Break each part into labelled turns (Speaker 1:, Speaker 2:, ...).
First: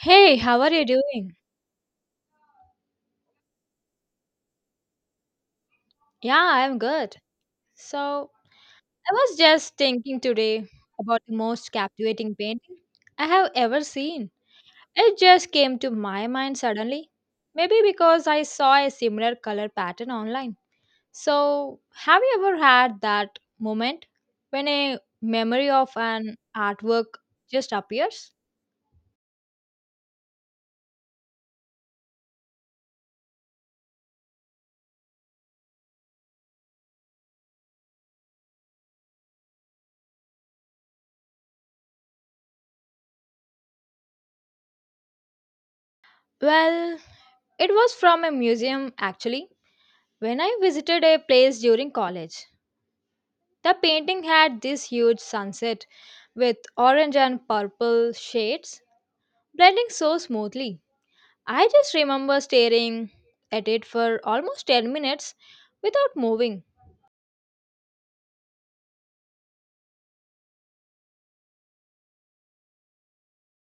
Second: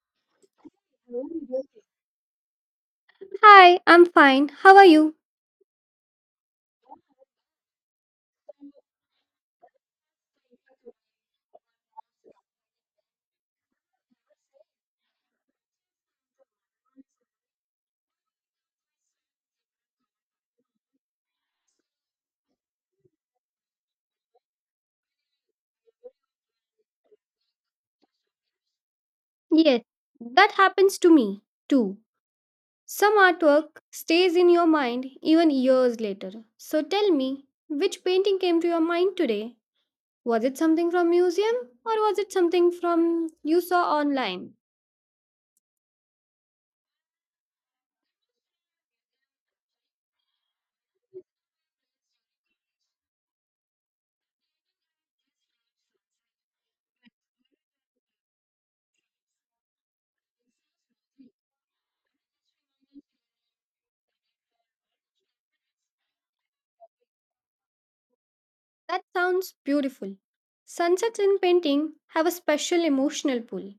Speaker 1: Hey, how are you doing?
Speaker 2: Hi, I'm fine. How are you?
Speaker 1: Yeah, I'm good. So, I was just thinking today about the most captivating painting I have ever seen. It just came to my mind suddenly. Maybe because I saw a similar color pattern online. So, have you ever had that moment when a memory of an artwork just appears?
Speaker 2: Yes, that happens to me too. Some artwork stays in your mind even years later. So tell me, which painting came to your mind today? Was it something from museum or was it something from you saw online?
Speaker 1: Well, it was from a museum actually. When I visited a place during college, the painting had this huge sunset with orange and purple shades blending so smoothly. I just remember staring at it for almost 10 minutes without moving.
Speaker 2: That sounds beautiful. Sunsets in painting have a special emotional pull.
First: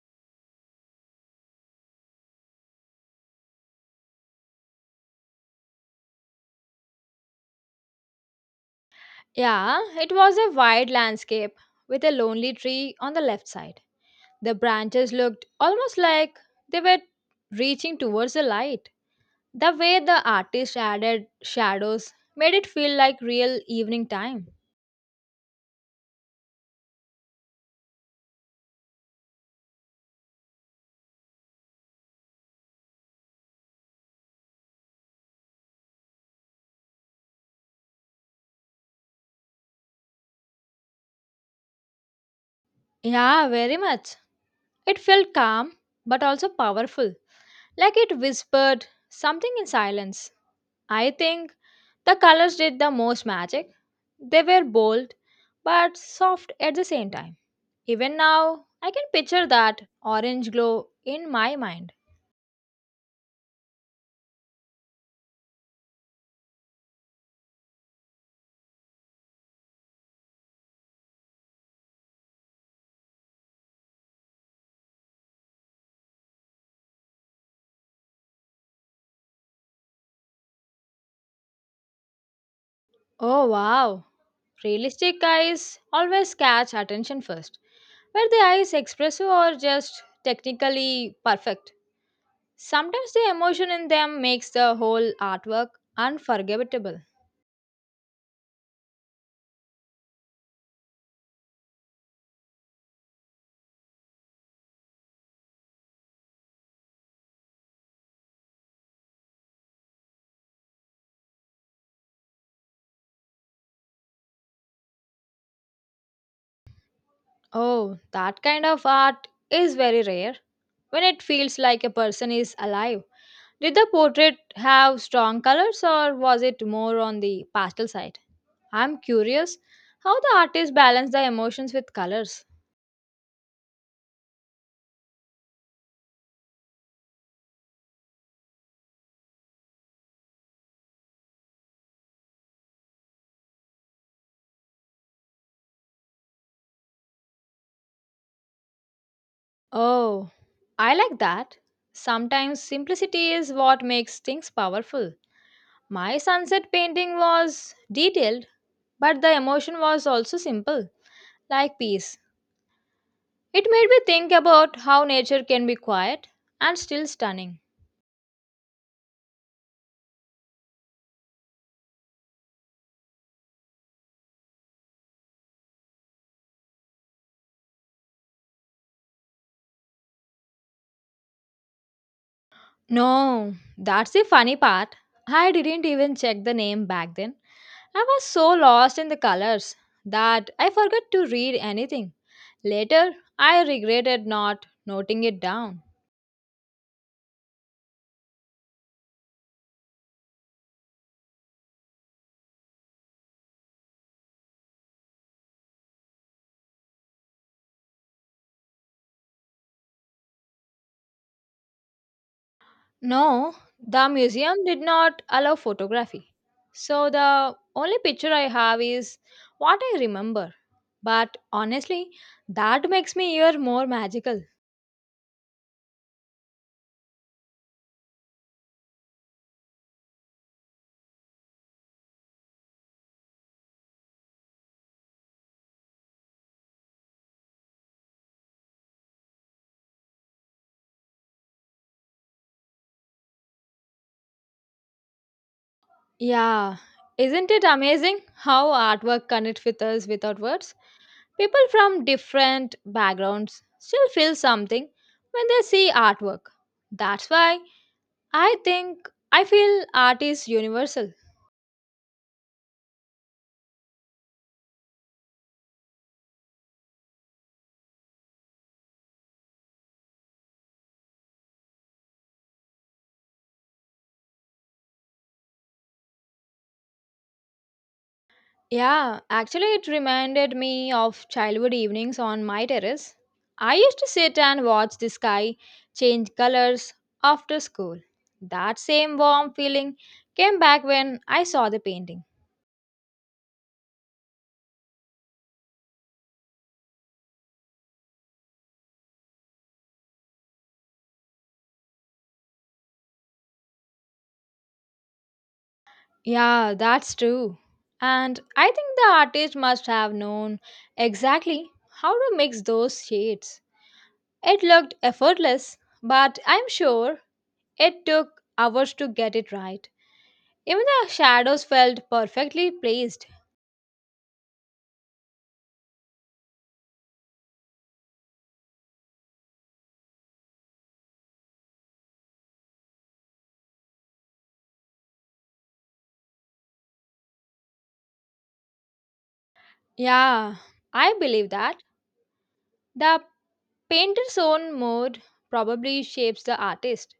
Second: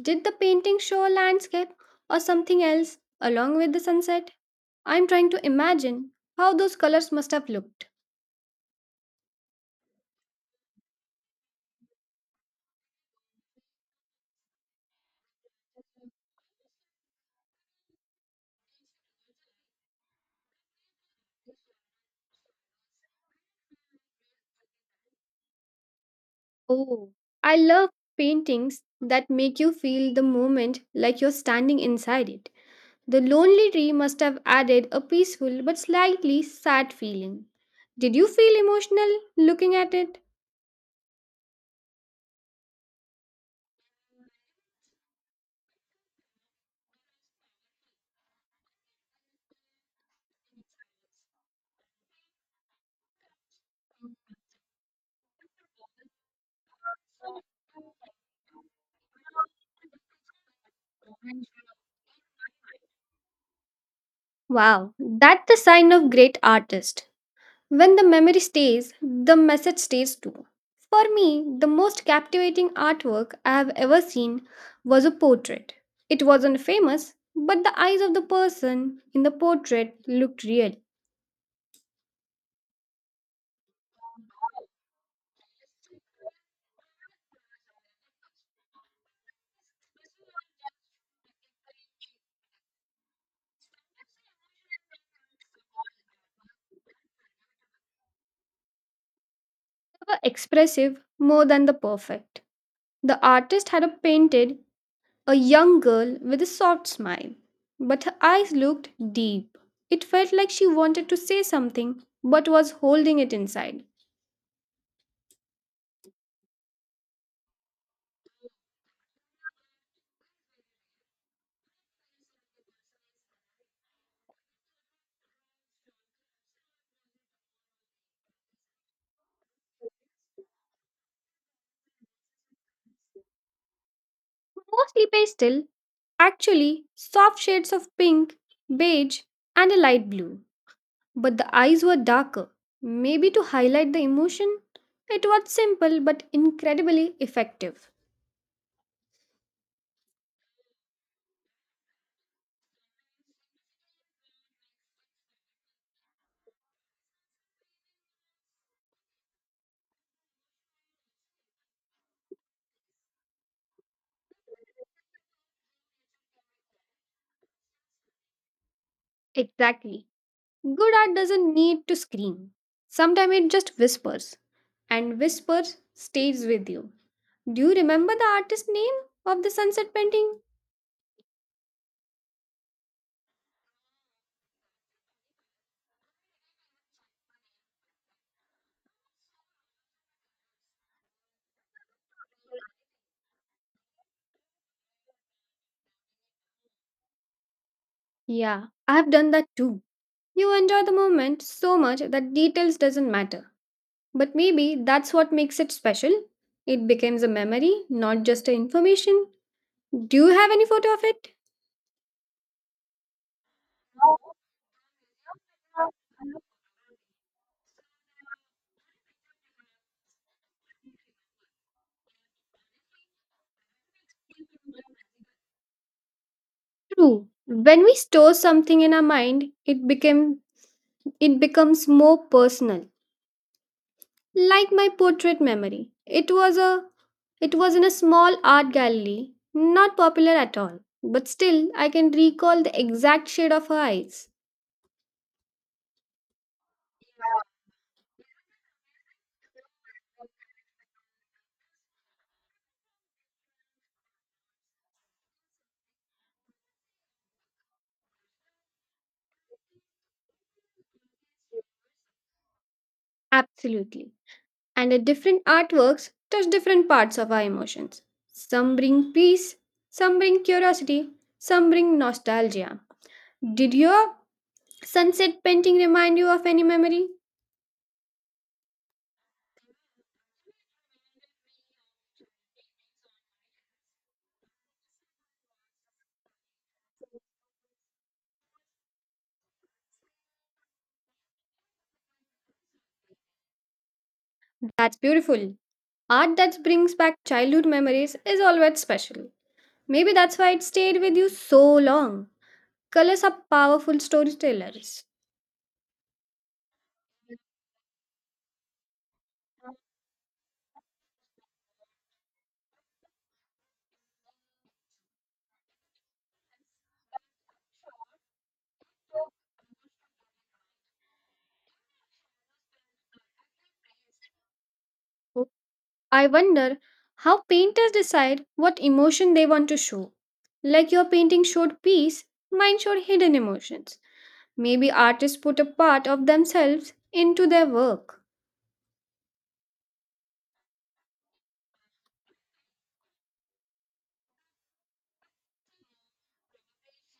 Speaker 2: Did the painting show a landscape or something else along with the sunset? I'm trying to imagine how those colors must have looked.
Speaker 1: Yeah, it was a wide landscape with a lonely tree on the left side. The branches looked almost like they were reaching towards the light. The way the artist added shadows made it feel like real evening time.
Speaker 2: Oh, I love paintings that make you feel the moment like you're standing inside it. The lonely tree must have added a peaceful but slightly sad feeling. Did you feel emotional looking at it?
Speaker 1: Yeah, very much. It felt calm but also powerful, like it whispered something in silence. I think the colors did the most magic. They were bold but soft at the same time. Even now, I can picture that orange glow in my mind.
Speaker 2: Wow, that's the sign of great artist. When the memory stays, the message stays too. For me, the most captivating artwork I have ever seen was a portrait. It wasn't famous, but the eyes of the person in the portrait looked real.
Speaker 1: Oh wow! Realistic eyes always catch attention first. Were the eyes expressive or just technically perfect? Sometimes the emotion in them makes the whole artwork unforgettable.
Speaker 2: They were expressive more than the perfect. The artist had a painted a young girl with a soft smile. But her eyes looked deep. It felt like she wanted to say something but was holding it inside.
Speaker 1: Oh, that kind of art is very rare. When it feels like a person is alive. Did the portrait have strong colors or was it more on the pastel side? I'm curious how the artist balanced the emotions with colors.
Speaker 2: Mostly pastel, actually, soft shades of pink, beige, and a light blue. But the eyes were darker, maybe to highlight the emotion. It was simple but incredibly effective.
Speaker 1: Oh, I like that. Sometimes simplicity is what makes things powerful. My sunset painting was detailed, but the emotion was also simple, like peace. It made me think about how nature can be quiet and still stunning.
Speaker 2: Exactly. Good art doesn't need to scream. Sometimes it just whispers, and whispers stays with you. Do you remember the artist name of the sunset painting?
Speaker 1: No, that's the funny part. I didn't even check the name back then. I was so lost in the colors that I forgot to read anything. Later, I regretted not noting it down.
Speaker 2: Yeah, I've done that too. You enjoy the moment so much that details doesn't matter. But maybe that's what makes it special. It becomes a memory, not just a information. Do you have any photo of it?
Speaker 1: No, the museum did not allow photography. So the only picture I have is what I remember. But honestly, that makes me even more magical.
Speaker 2: True. When we store something in our mind, it becomes more personal. Like my portrait memory. It was in a small art gallery, not popular at all, but still I can recall the exact shade of her eyes.
Speaker 1: Yeah, isn't it amazing how artwork connects with us without words? People from different backgrounds still feel something when they see artwork. That's why I think I feel art is universal.
Speaker 2: Absolutely. And the different artworks touch different parts of our emotions. Some bring peace, some bring curiosity, some bring nostalgia. Did your sunset painting remind you of any memory?
Speaker 1: Yeah, actually, it reminded me of childhood evenings on my terrace. I used to sit and watch the sky change colors after school. That same warm feeling came back when I saw the painting.
Speaker 2: That's beautiful. Art that brings back childhood memories is always special. Maybe that's why it stayed with you so long. Colors are powerful storytellers.
Speaker 1: Yeah, that's true. And I think the artist must have known exactly how to mix those shades. It looked effortless, but I'm sure it took hours to
Speaker 2: So,
Speaker 1: get it right. Even the shadows felt perfectly placed.
Speaker 2: I wonder how painters decide what emotion they want to show. Like your painting showed peace, mine showed hidden emotions. Maybe artists put a part of themselves into their work.
Speaker 1: Yeah, I believe that. The painter's own mood probably shapes the artist.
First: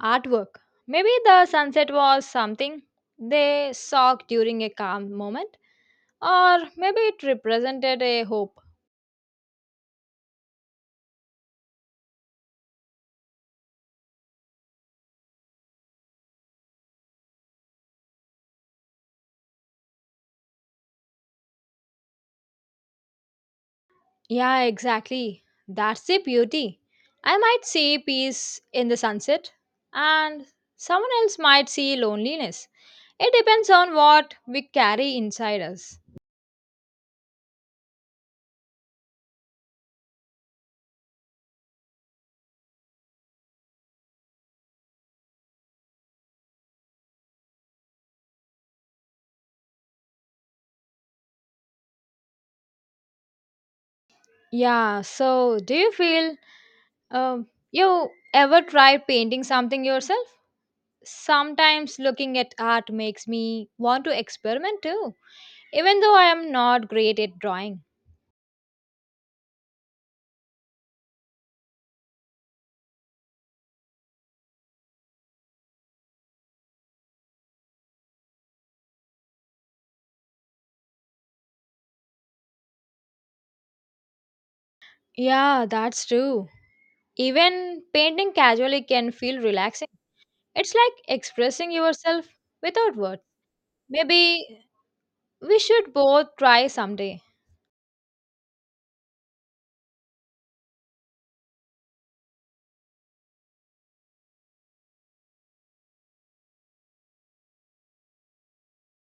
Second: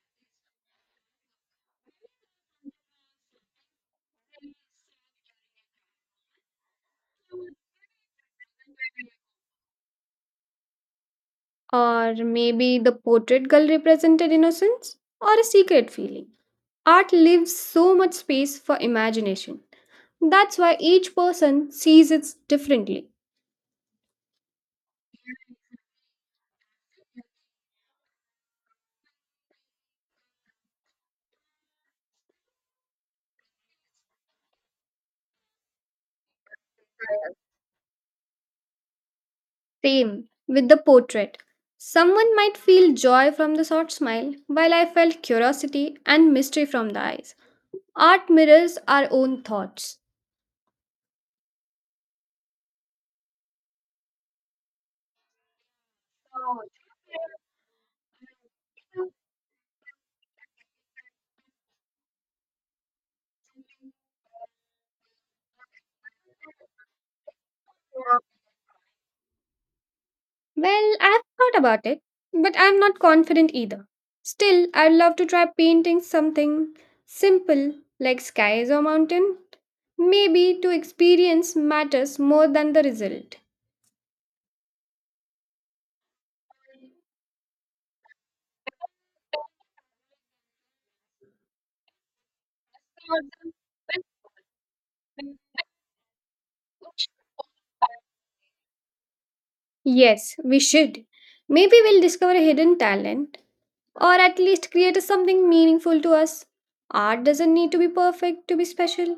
Speaker 1: Artwork. Maybe the sunset was something they saw during a calm moment. Or maybe it represented a hope.
Speaker 2: Or maybe the portrait girl represented innocence or a secret feeling. Art leaves so much space for imagination. That's why each person sees it differently.
Speaker 1: Yeah, exactly. That's the beauty. I might see peace in the sunset, and someone else might see loneliness. It depends on what we carry inside us.
Speaker 2: Same with the portrait. Someone might feel joy from the short smile, while I felt curiosity and mystery from the eyes. Art mirrors our own thoughts.
Speaker 1: Yeah, so do you feel you ever tried painting something yourself? Sometimes looking at art makes me want to experiment too, even though I am not great at drawing.
Speaker 2: Well, I have thought about it, but I'm not confident either. Still, I'd love to try painting something simple like skies or mountain. Maybe to experience matters more than the result.
Speaker 1: Yeah, that's true. Even painting casually can feel relaxing. It's like expressing yourself without words. Maybe we should both try someday.
Speaker 2: Yes, we should. Maybe we'll discover a hidden talent or at least create something meaningful to us. Art doesn't need to be perfect to be special.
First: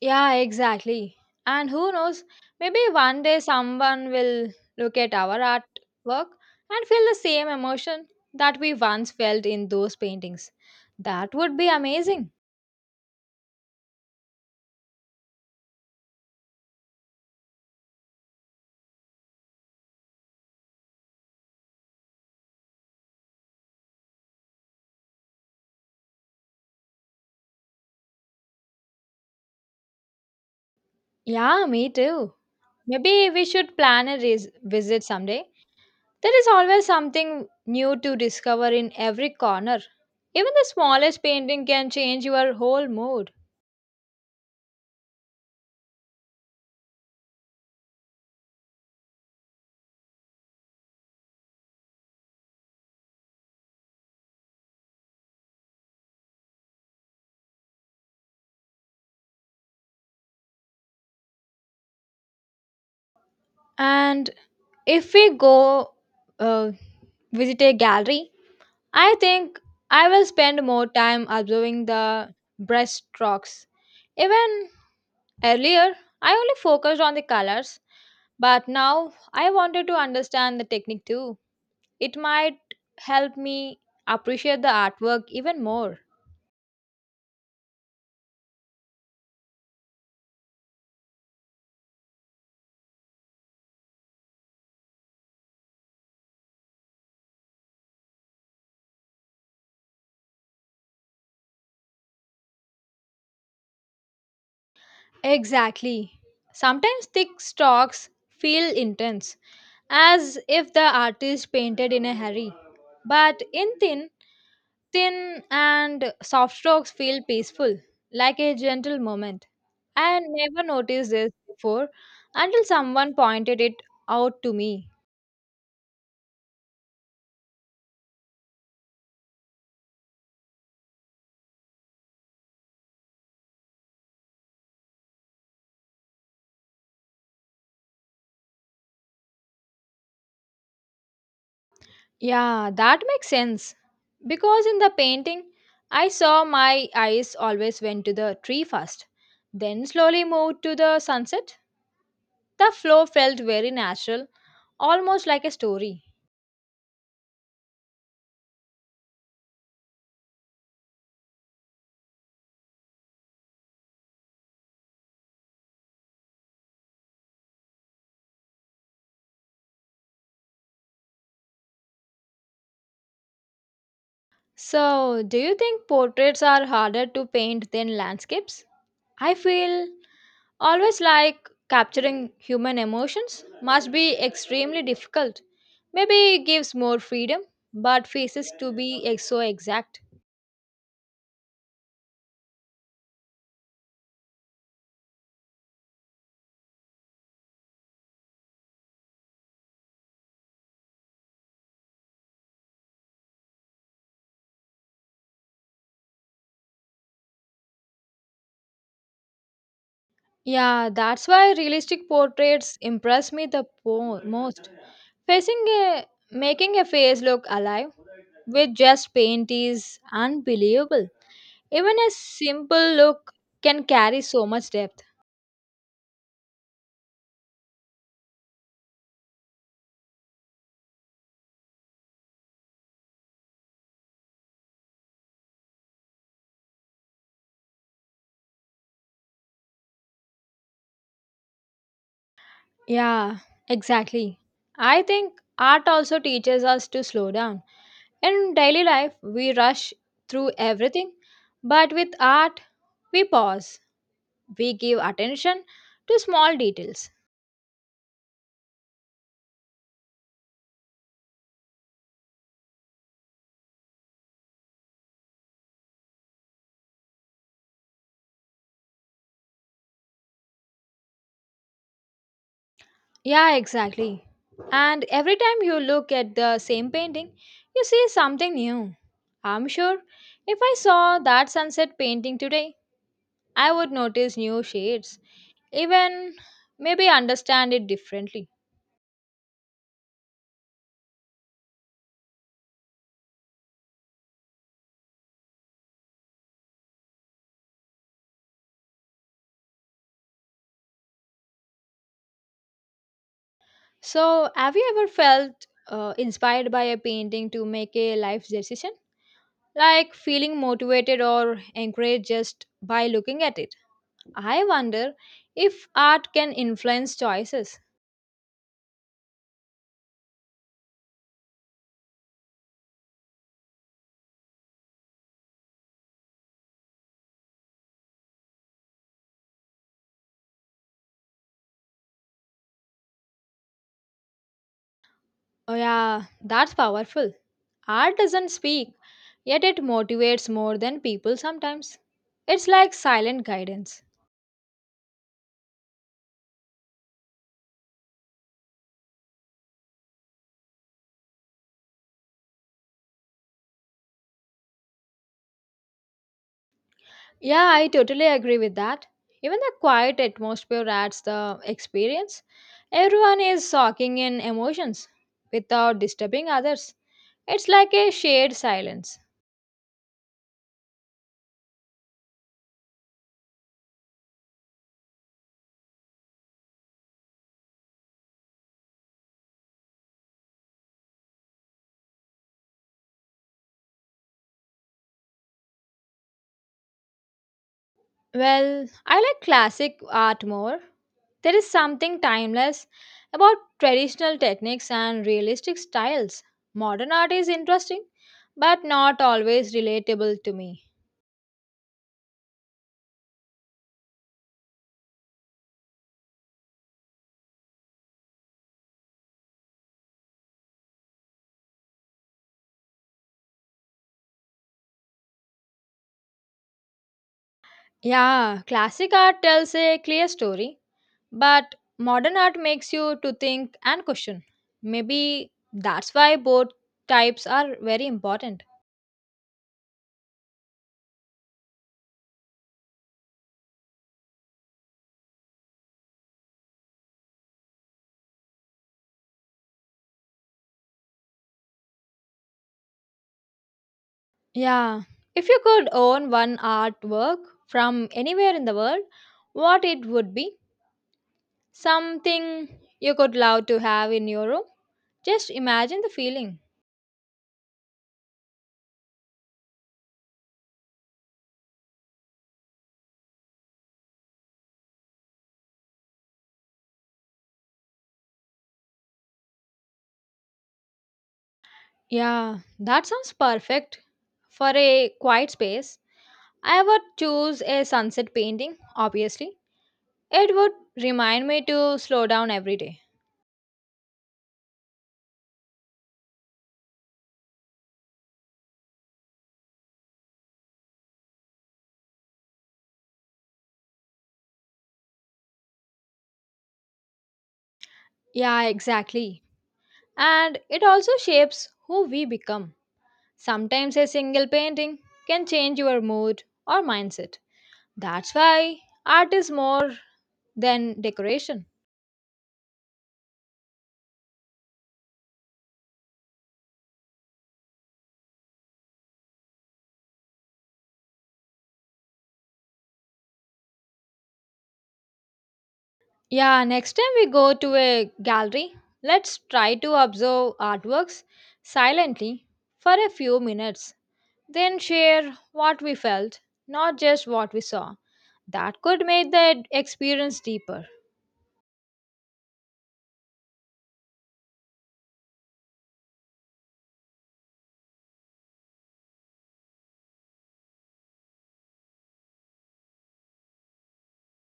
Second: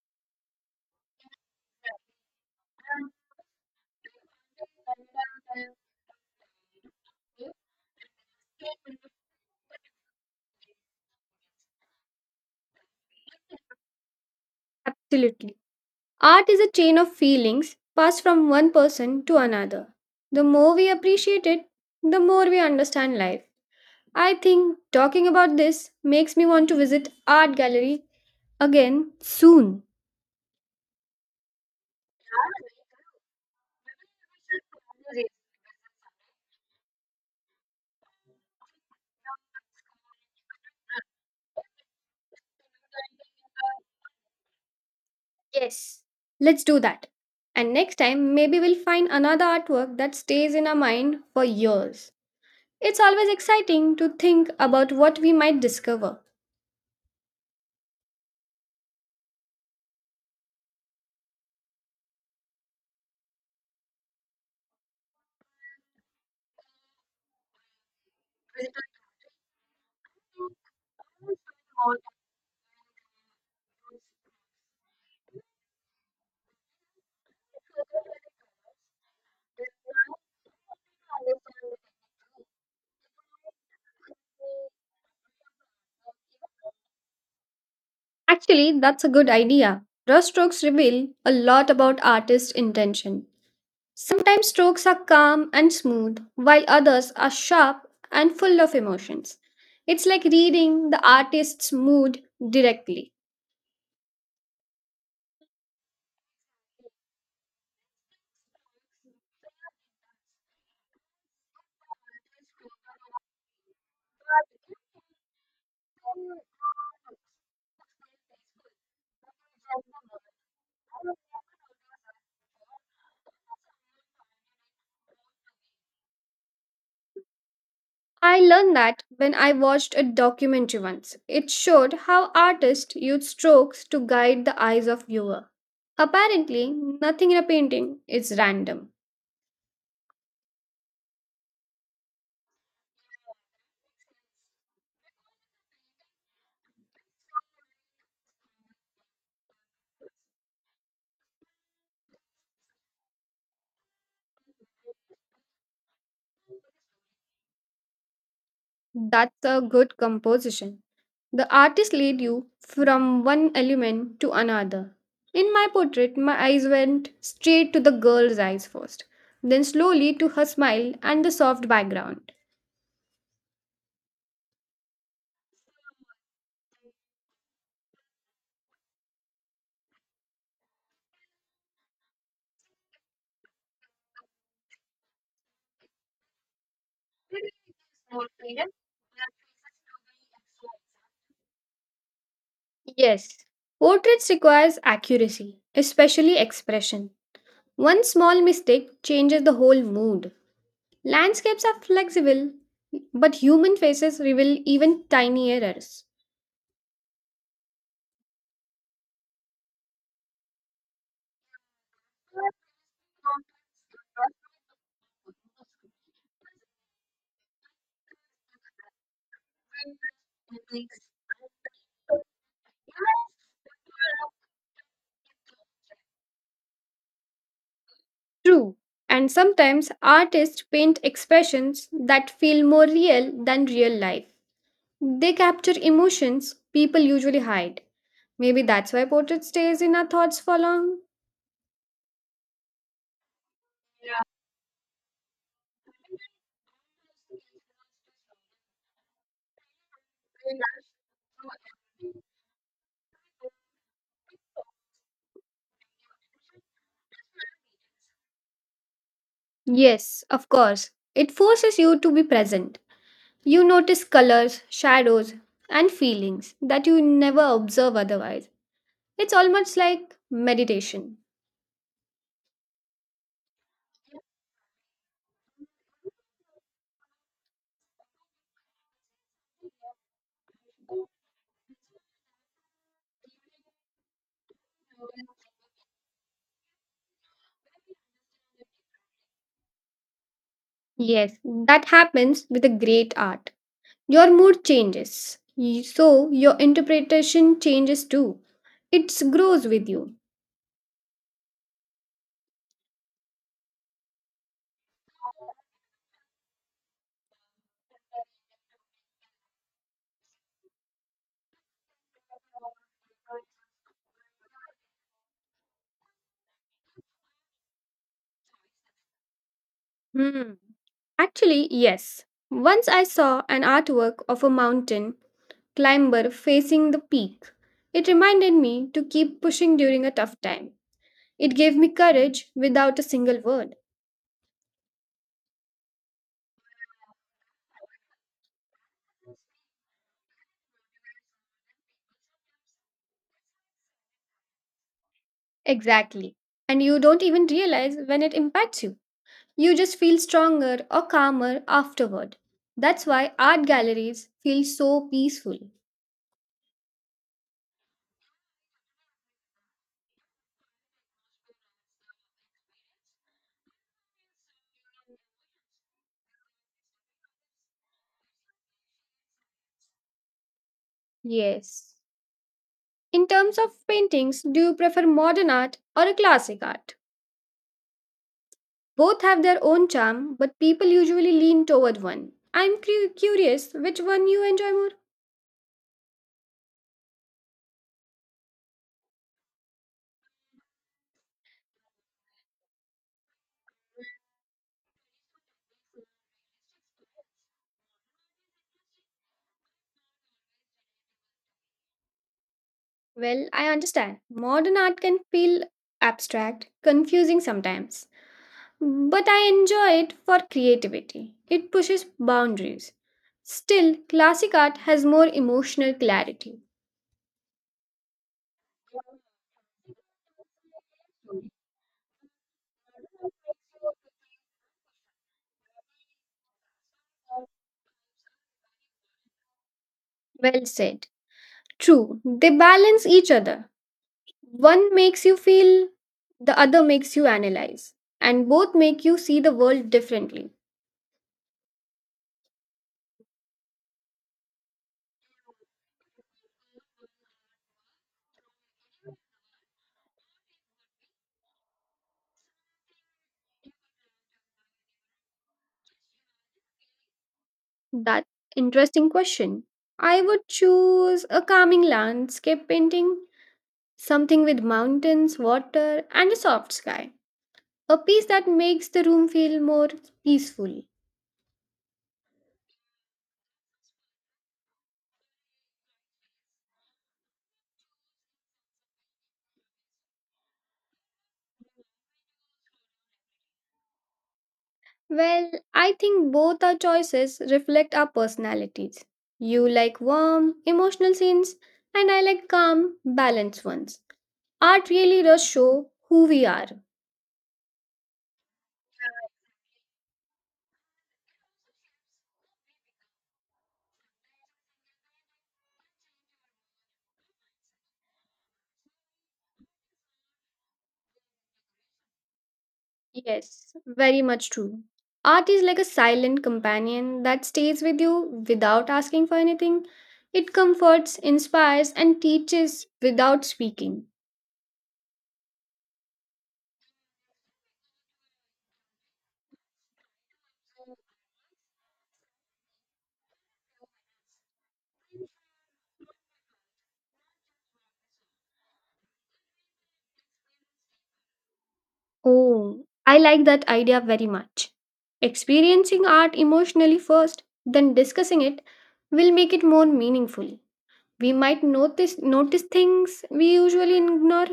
Speaker 1: Yeah, exactly. And who knows, maybe one day someone will look at our artwork and feel the same emotion that we once felt in those paintings. That would be amazing.
Speaker 2: Absolutely. Art is a chain of feelings passed from one person to another. The more we appreciate it, the more we understand life. I think talking about this makes me want to visit art gallery again soon.
Speaker 1: Yeah, me too. Maybe we should plan a visit someday. There is always something new to discover in every corner. Even the smallest painting can change your whole mood.
Speaker 2: Yes. Let's do that. And next time, maybe we'll find another artwork that stays in our mind for years. It's always exciting to think about what we might discover.
Speaker 1: And if we go uh, visit a gallery, I think I will spend more time observing the brushstrokes. Even earlier, I only focused on the colors, but now I wanted to understand the technique too. It might help me appreciate the artwork even more.
Speaker 2: Actually, that's a good idea. Raw strokes reveal a lot about artist intention. Sometimes strokes are calm and smooth, while others are sharp and full of emotions. It's like reading the artist's mood directly.
Speaker 1: Exactly. Sometimes thick stalks feel intense, as if the artist painted in a hurry. But in thin and soft strokes feel peaceful, like a gentle moment. I had never noticed this before until someone pointed it out to me.
Speaker 2: I learned that when I watched a documentary once. It showed how artists use strokes to guide the eyes of viewer. Apparently, nothing in a painting is random.
Speaker 1: Yeah, that makes sense. Because in the painting, I saw my eyes always went to the tree first, then slowly moved to the sunset. The flow felt very natural, almost like a story.
Speaker 2: That's a good composition. The artist led you from one element to another. In my portrait, my eyes went straight to the girl's eyes first, then slowly to her smile and the soft background.
Speaker 1: So, do you think portraits are harder to paint than landscapes? I feel always like capturing human emotions must be extremely difficult. Maybe it gives more freedom, but faces to so exact.
Speaker 2: Yes, portraits requires accuracy, especially expression. One small mistake changes the whole mood. Landscapes are flexible, but human faces reveal even tiny errors.
Speaker 1: Yeah, that's why realistic portraits impress me the most. Facing a Making a face look alive with just paint is unbelievable. Even a simple look can carry so much depth.
Speaker 2: True. And sometimes artists paint expressions that feel more real than real life. They capture emotions people usually hide. Maybe that's why portrait stays in our thoughts for long.
Speaker 1: Yeah, exactly. I think art also teaches us to slow down. In daily life, we rush through everything, but with art, we pause. We give attention to small details.
Speaker 2: Yes, of course. It forces you to be present. You notice colors, shadows, and feelings that you never observe otherwise. It's almost like meditation.
Speaker 1: Yeah, exactly. And every time you look at the same painting, you see something new. I'm sure if I saw that sunset painting today, I would notice new shades even maybe understand it differently.
Speaker 2: Yes, that happens with a great art. Your mood changes, so your interpretation changes too. It grows with you.
Speaker 1: So, have you ever felt inspired by a painting to make a life decision? Like feeling motivated or encouraged just by looking at it? I wonder if art can influence choices.
Speaker 2: Hmm. Actually, yes. Once I saw an artwork of a mountain climber facing the peak. It reminded me to keep pushing during a tough time. It gave me courage without a single word.
Speaker 1: Oh, yeah, that's powerful. Art doesn't speak, yet it motivates more than people sometimes. It's like silent guidance.
Speaker 2: Exactly. And you don't even realize when it impacts you. You just feel stronger or calmer afterward. That's why art galleries feel so peaceful.
Speaker 1: Yeah, I totally agree with that. Even the quiet atmosphere adds the experience. Everyone is soaking in emotions without disturbing others. It's like a shared silence.
Speaker 2: Yes. In terms of paintings, do you prefer modern art or a classic art? Both have their own charm, but people usually lean toward one. I'm curious which one you enjoy more.
Speaker 1: Well, I like classic art more. There is something timeless about traditional techniques and realistic styles. Modern art is interesting, but not always relatable to me.
Speaker 2: Well, I understand. Modern art can feel abstract, confusing sometimes, but I enjoy it for creativity. It pushes boundaries. Still, classic art has more emotional clarity.
Speaker 1: Yeah, classic art tells a clear story, but modern art makes you to think and question. Maybe that's why both types are very important.
Speaker 2: Well said. True, they balance each other. One makes you feel, the other makes you analyze, and both make you see the world differently.
Speaker 1: Yeah, if you could own one artwork from anywhere in the world, what it would be? Something you could love to have in your room? Just imagine the feeling.
Speaker 2: That's interesting question. I would choose a calming landscape painting, something with mountains, water, and a soft sky. A piece that makes the room feel more peaceful.
Speaker 1: Yeah, that sounds perfect for a quiet space. I would choose a sunset painting, obviously. It would remind me to slow down every day.
Speaker 2: Well, I think both our choices reflect our personalities. You like warm, emotional scenes, and I like calm, balanced ones. Art really does show who we are.
Speaker 1: Yeah, exactly. And it also shapes who we become. Sometimes a single painting can change your mood or mindset. That's why art is more than decoration.
Speaker 2: Yes, very much true. Art is like a silent companion that stays with you without asking for anything. It comforts, inspires, and teaches without speaking.
Speaker 1: Yeah, next time we go to a gallery, let's try to observe artworks silently for a few minutes, then share what we felt, not just what we saw. That could make the experience deeper.
Speaker 2: Oh, I like that idea very much. Experiencing art emotionally first, then discussing it will make it more meaningful. We might notice things we usually ignore.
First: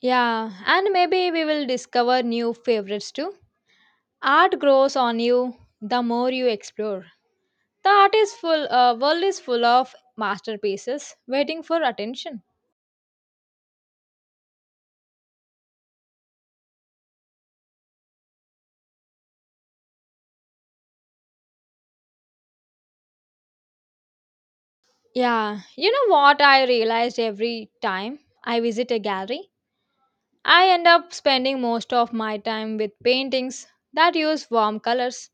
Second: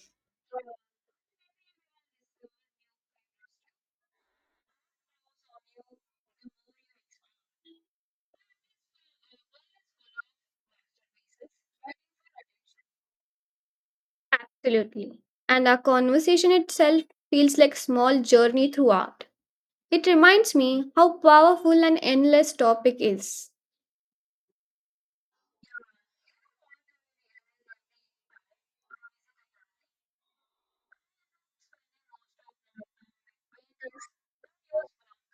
Speaker 1: Yeah, and maybe we will discover new favorites too. Art grows on you the more you explore. The world is full of masterpieces waiting for attention.
Speaker 2: Absolutely. And our conversation itself feels like small journey through art. It reminds me how powerful and endless topic is.
Speaker 1: Yeah, you know what I realized every time I visit a gallery? I end up spending most of my time with paintings that use warm colors.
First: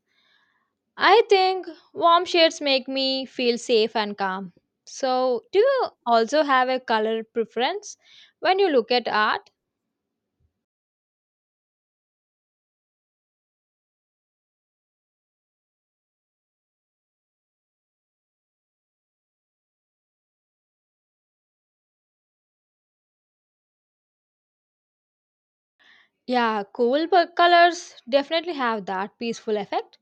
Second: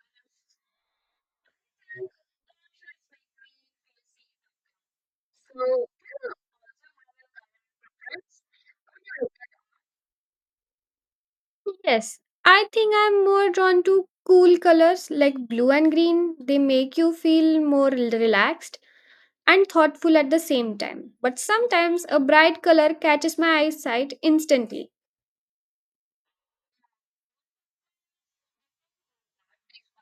Speaker 1: I think warm shades make me feel safe and calm. So, do you also have a color preference when you look at art?
Speaker 2: Yes, I think I'm more drawn to cool colors like blue and green. They make you feel more relaxed and thoughtful at the same time. But sometimes a bright color catches my eyesight instantly.
Speaker 1: Yeah, colors definitely have that peaceful effect.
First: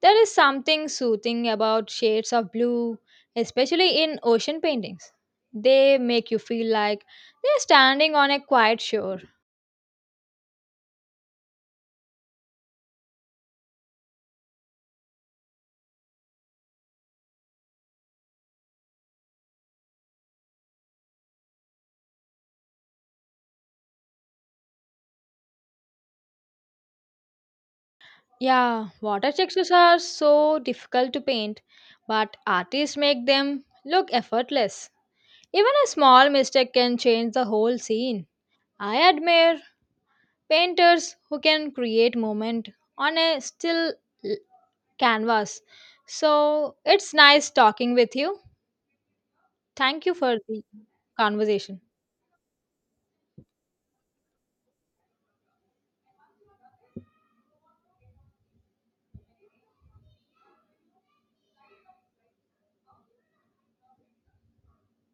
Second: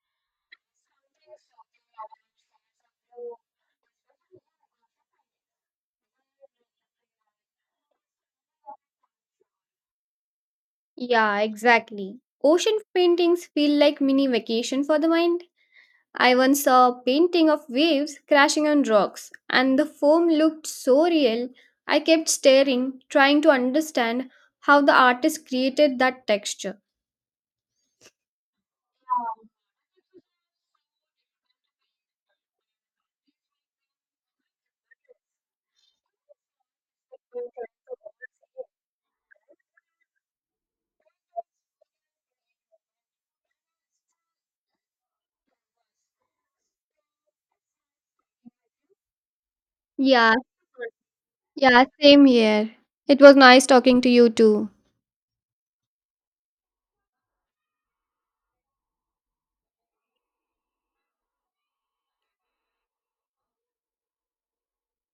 Speaker 1: There is something soothing about shades of blue, especially in ocean paintings. They make you feel like you're standing on a quiet shore.
Speaker 2: Yeah, exactly. Ocean paintings feel like mini vacation for the mind. I once saw a painting of waves crashing on rocks, and the foam looked so real. I kept staring, trying to understand how the artist created that texture.
Speaker 1: Yeah, water textures are so difficult to paint, but artists make them look effortless. Even a small mistake can change the whole scene. I admire painters who can create moment on a still canvas. So it's nice talking with you. Thank you
Speaker 2: Yeah,
Speaker 1: for the conversation.
Speaker 2: yeah, same here. It was nice talking to you too.